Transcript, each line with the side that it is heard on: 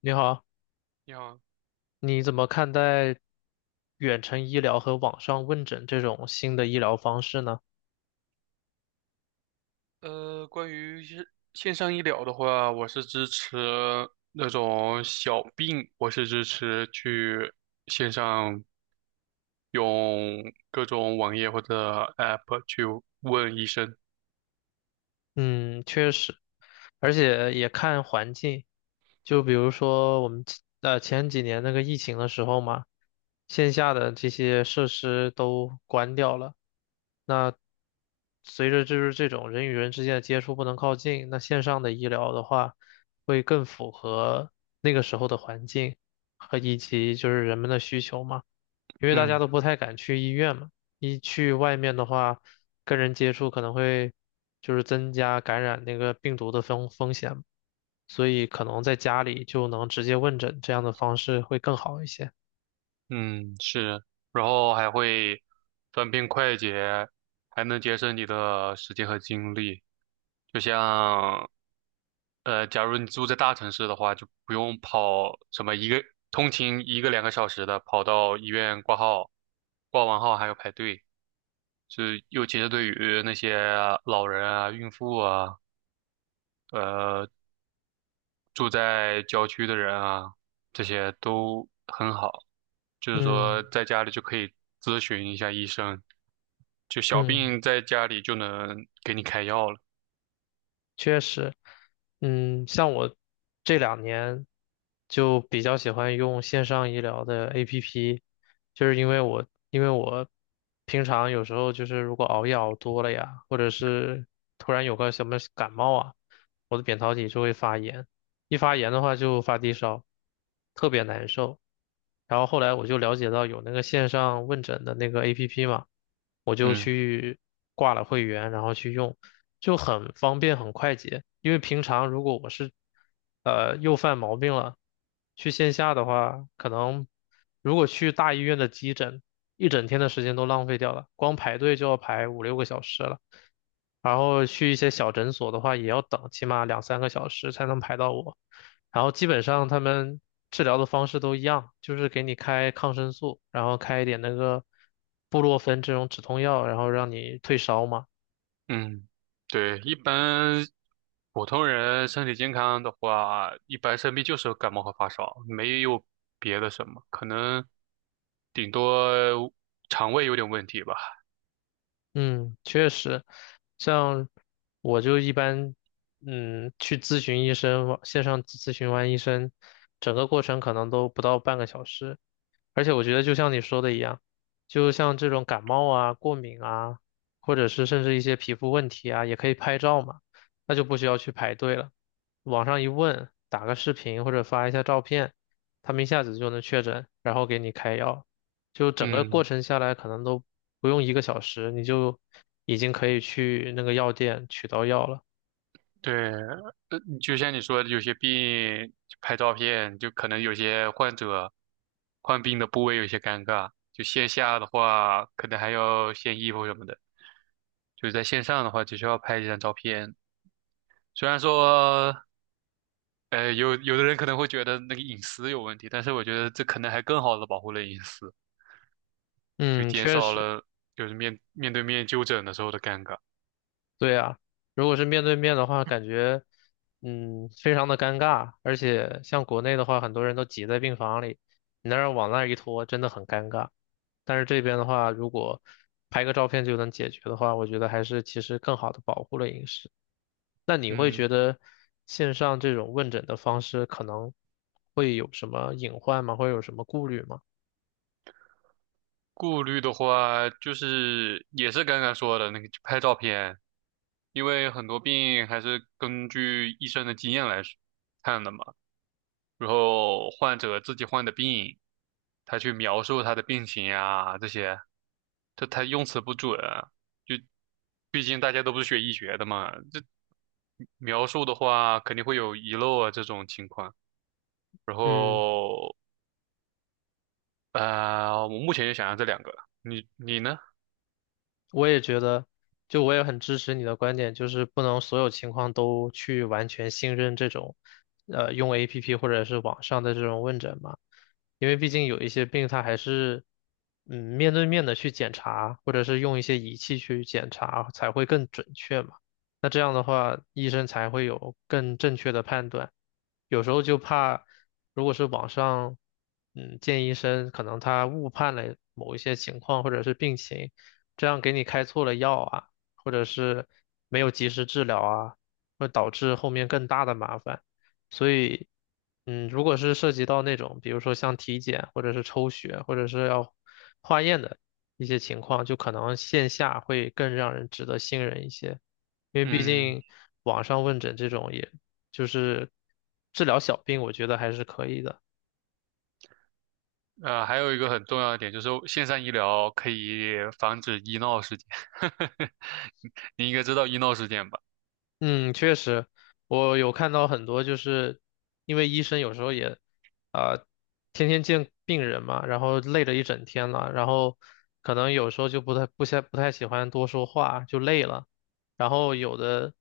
left: 你好，
right: 你好。
left: 你怎么看待远程医疗和网上问诊这种新的医疗方式呢？
right: 关于线上医疗的话，我是支持那种小病，我是支持去线上用各种网页或者 App 去问医生。
left: 嗯，确实，而且也看环境，就比如说我们前几年那个疫情的时候嘛，线下的这些设施都关掉了，那随着就是这种人与人之间的接触不能靠近，那线上的医疗的话，会跟那个时候的环境和以及就是人们的需求嘛。因为大
right: 嗯
left: 家都不太敢去医院嘛，一去外面的话，跟人接触可能会就是增加感染那个病毒的风险，所以可能在家里就能直接问诊，这样的方式会更好一些。
right: 嗯，是，然后还会方便快捷，还能节省你的时间和精力。就像假如你住在大城市的话，就不用跑什么一个通勤一个两个小时的，跑到医院挂号，挂完号还要排队。是，尤其是对于那些老人啊、孕妇啊、呃住在郊区的人啊，这些都很好。就是说，
left: 嗯
right: 在家里就可以咨询一下医生，就小
left: 嗯。
right: 病在家里就能给你开药了。
left: 确实，嗯，像我这两年就比较喜欢用线上医疗的 APP，就是因为我平常有时候就是如果熬夜熬多了呀，或者是突然有个什么感冒啊，我的扁桃体就会发炎，一发炎的话就发低烧，特别难受。然后后来我就了解到有那个线上问诊的那个 APP 嘛，我就
right: 嗯。
left: 去挂了会员，然后去用，就很方便很快捷。因为平常如果我是又犯毛病了，去线下的话，可能如果去大医院的急诊，一整天的时间都浪费掉了，光排队就要排5、6个小时了。然后去一些小诊所的话，也要等起码2、3个小时才能排到我。然后基本上他们治疗的方式都一样，就是给你开抗生素，然后开一点那个布洛芬这种止痛药，然后让你退烧嘛。
right: 嗯，对，一般普通人身体健康的话，一般生病就是感冒和发烧，没有别的什么，可能顶多肠胃有点问题吧。
left: 嗯，确实，像我就一般，去咨询医生，网线上咨询完医生，整个过程可能都不到半个小时，而且我觉得就像你说的一样，就像这种感冒啊、过敏啊，或者是甚至一些皮肤问题啊，也可以拍照嘛，那就不需要去排队了。网上一问，打个视频或者发一下照片，他们一下子就能确诊，然后给你开药。就整个过
right: 嗯，
left: 程下来，可能都不用一个小时，你就已经可以去那个药店取到药了。
right: 对，就像你说的，有些病拍照片，就可能有些患者患病的部位有些尴尬，就线下的话，可能还要献衣服什么的，就是在线上的话，只需要拍一张照片。虽然说有的人可能会觉得那个隐私有问题，但是我觉得这可能还更好的保护了隐私，就
left: 嗯，
right: 减
left: 确
right: 少
left: 实。
right: 了就是面对面就诊的时候的尴尬。
left: 对啊，如果是面对面的话，感觉非常的尴尬，而且像国内的话，很多人都挤在病房里，你那儿往那儿一拖，真的很尴尬。但是这边的话，如果拍个照片就能解决的话，我觉得还是其实更好的保护了隐私。那你会
right: 嗯，
left: 觉得线上这种问诊的方式可能会有什么隐患吗？会有什么顾虑吗？
right: 顾虑的话就是也是刚刚说的那个拍照片，因为很多病还是根据医生的经验来看的嘛。然后患者自己患的病，他去描述他的病情啊，这些，这他用词不准，就毕竟大家都不是学医学的嘛，这描述的话肯定会有遗漏啊这种情况。然
left: 嗯。
right: 后，我目前就想要这两个，你呢？
left: 我也觉得，就我也很支持你的观点，就是不能所有情况都去完全信任这种，用 APP 或者是网上的这种问诊嘛，因为毕竟有一些病它还是，面对面的去检查，或者是用一些仪器去检查才会更准确嘛。那这样的话，医生才会有更正确的判断。有时候就怕，如果是网上，见医生，可能他误判了某一些情况或者是病情。这样给你开错了药啊，或者是没有及时治疗啊，会导致后面更大的麻烦。所以，如果是涉及到那种，比如说像体检或者是抽血或者是要化验的一些情况，就可能线下会更让人值得信任一些，因为毕
right: 嗯，
left: 竟网上问诊这种也就是治疗小病，我觉得还是可以的。
right: 还有一个很重要的点就是线上医疗可以防止医闹事件，你应该知道医闹事件吧？
left: 嗯，确实，我有看到很多，就是因为医生有时候也，啊、天天见病人嘛，然后累了一整天了，然后可能有时候就不太喜欢多说话，就累了，然后有的，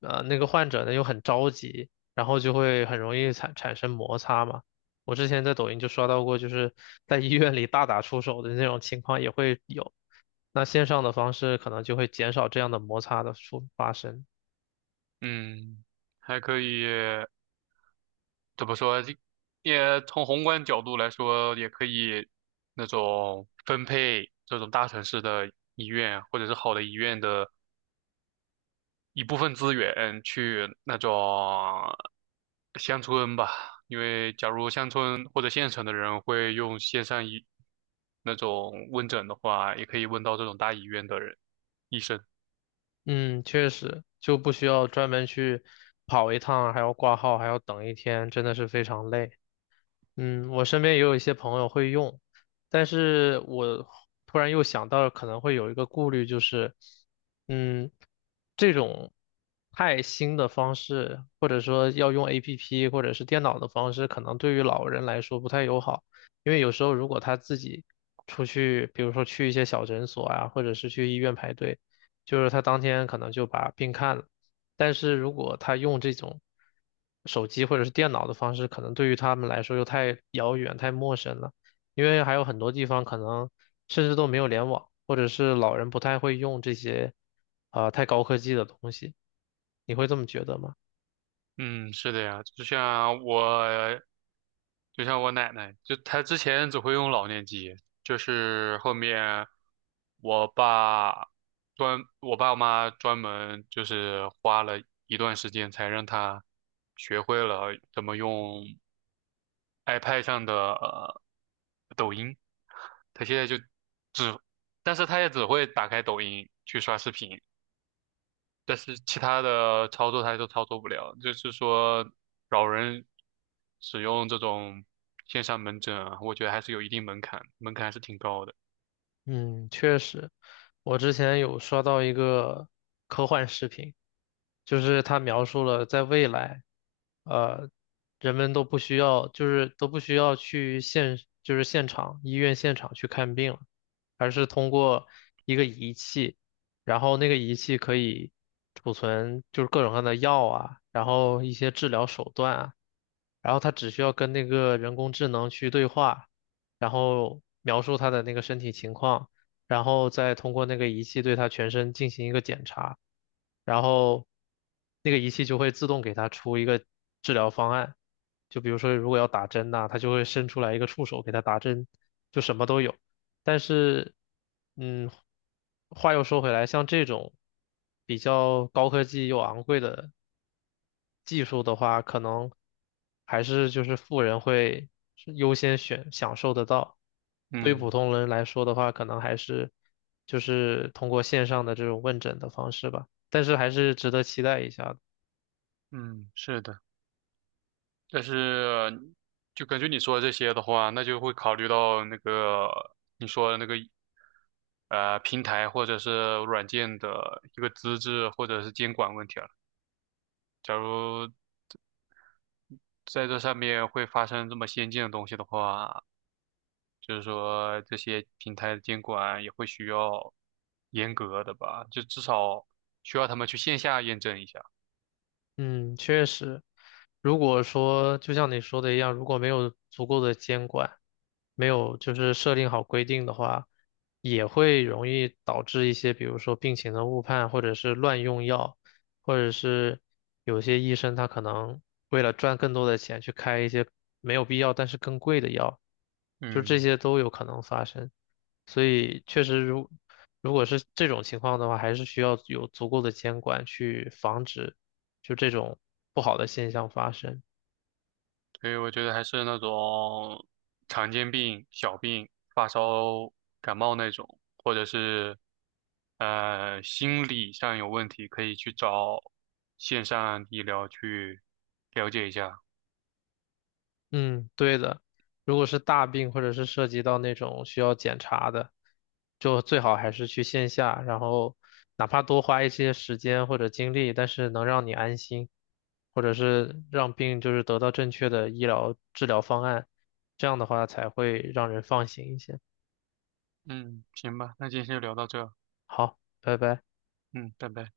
left: 那个患者呢又很着急，然后就会很容易产生摩擦嘛。我之前在抖音就刷到过，就是在医院里大打出手的那种情况也会有，那线上的方式可能就会减少这样的摩擦的发生。
right: 嗯，还可以。怎么说，这也从宏观角度来说，也可以那种分配这种大城市的医院或者是好的医院的一部分资源去那种乡村吧，因为假如乡村或者县城的人会用线上医那种问诊的话，也可以问到这种大医院的人。医生。
left: 嗯，确实就不需要专门去跑一趟，还要挂号，还要等一天，真的是非常累。嗯，我身边也有一些朋友会用，但是我突然又想到，可能会有一个顾虑，就是，嗯。这种太新的方式，或者说要用 APP 或者是电脑的方式，可能对于老人来说不太友好，因为有时候如果他自己出去，比如说去一些小诊所啊，或者是去医院排队，就是他当天可能就把病看了，但是如果他用这种手机或者是电脑的方式，可能对于他们来说又太遥远、太陌生了。因为还有很多地方可能甚至都没有联网，或者是老人不太会用这些，太高科技的东西。你会这么觉得吗？
right: 嗯，是的呀，就像我，就像我奶奶，就她之前只会用老年机，就是后面我爸专，我爸妈专门就是花了一段时间才让她学会了怎么用 iPad 上的抖音，她现在就只，但是她也只会打开抖音去刷视频。但是其他的操作它都操作不了，就是说老人使用这种线上门诊啊，我觉得还是有一定门槛，门槛还是挺高的。
left: 嗯，确实，我之前有刷到一个科幻视频，就是他描述了在未来，呃，人们都不需要，就是都不需要去就是现场，医院现场去看病了，而是通过一个仪器，然后那个仪器可以储存就是各种各样的药啊，然后一些治疗手段啊，然后它只需要跟那个人工智能去对话。然后描述他的那个身体情况，然后再通过那个仪器对他全身进行一个检查，然后那个仪器就会自动给他出一个治疗方案。就比如说，如果要打针呐、它就会伸出来一个触手给他打针，就什么都有。但是，嗯，话又说回来，像这种比较高科技又昂贵的技术的话，可能还是就是富人会是优先选享受得到。对于普
right: 嗯
left: 通人来说的话，可能还是就是通过线上的这种问诊的方式吧，但是还是值得期待一下的。
right: 嗯，是的，但是就根据你说的这些的话，那就会考虑到那个你说的那个平台或者是软件的一个资质或者是监管问题了。假如在这上面会发生这么先进的东西的话，就是说这些平台的监管也会需要严格的吧，就至少需要他们去线下验证一下。
left: 嗯，确实，如果说就像你说的一样，如果没有足够的监管，没有就是设定好规定的话，也会容易导致一些，比如说病情的误判，或者是乱用药，或者是有些医生他可能为了赚更多的钱去开一些没有必要但是更贵的药，就这
right: 嗯，
left: 些都有可能发生。所以确实如果是这种情况的话，还是需要有足够的监管去防止。就这种不好的现象发生。
right: 所以我觉得还是那种常见病、小病、发烧、感冒那种，或者是心理上有问题，可以去找线上医疗去了解一下。
left: 嗯，对的。如果是大病或者是涉及到那种需要检查的，就最好还是去线下，然后哪怕多花一些时间或者精力，但是能让你安心，或者是让病就是得到正确的医疗治疗方案，这样的话才会让人放心一些。
right: 嗯，行吧，那今天就聊到这儿。
left: 好，拜拜。
right: 嗯，拜拜。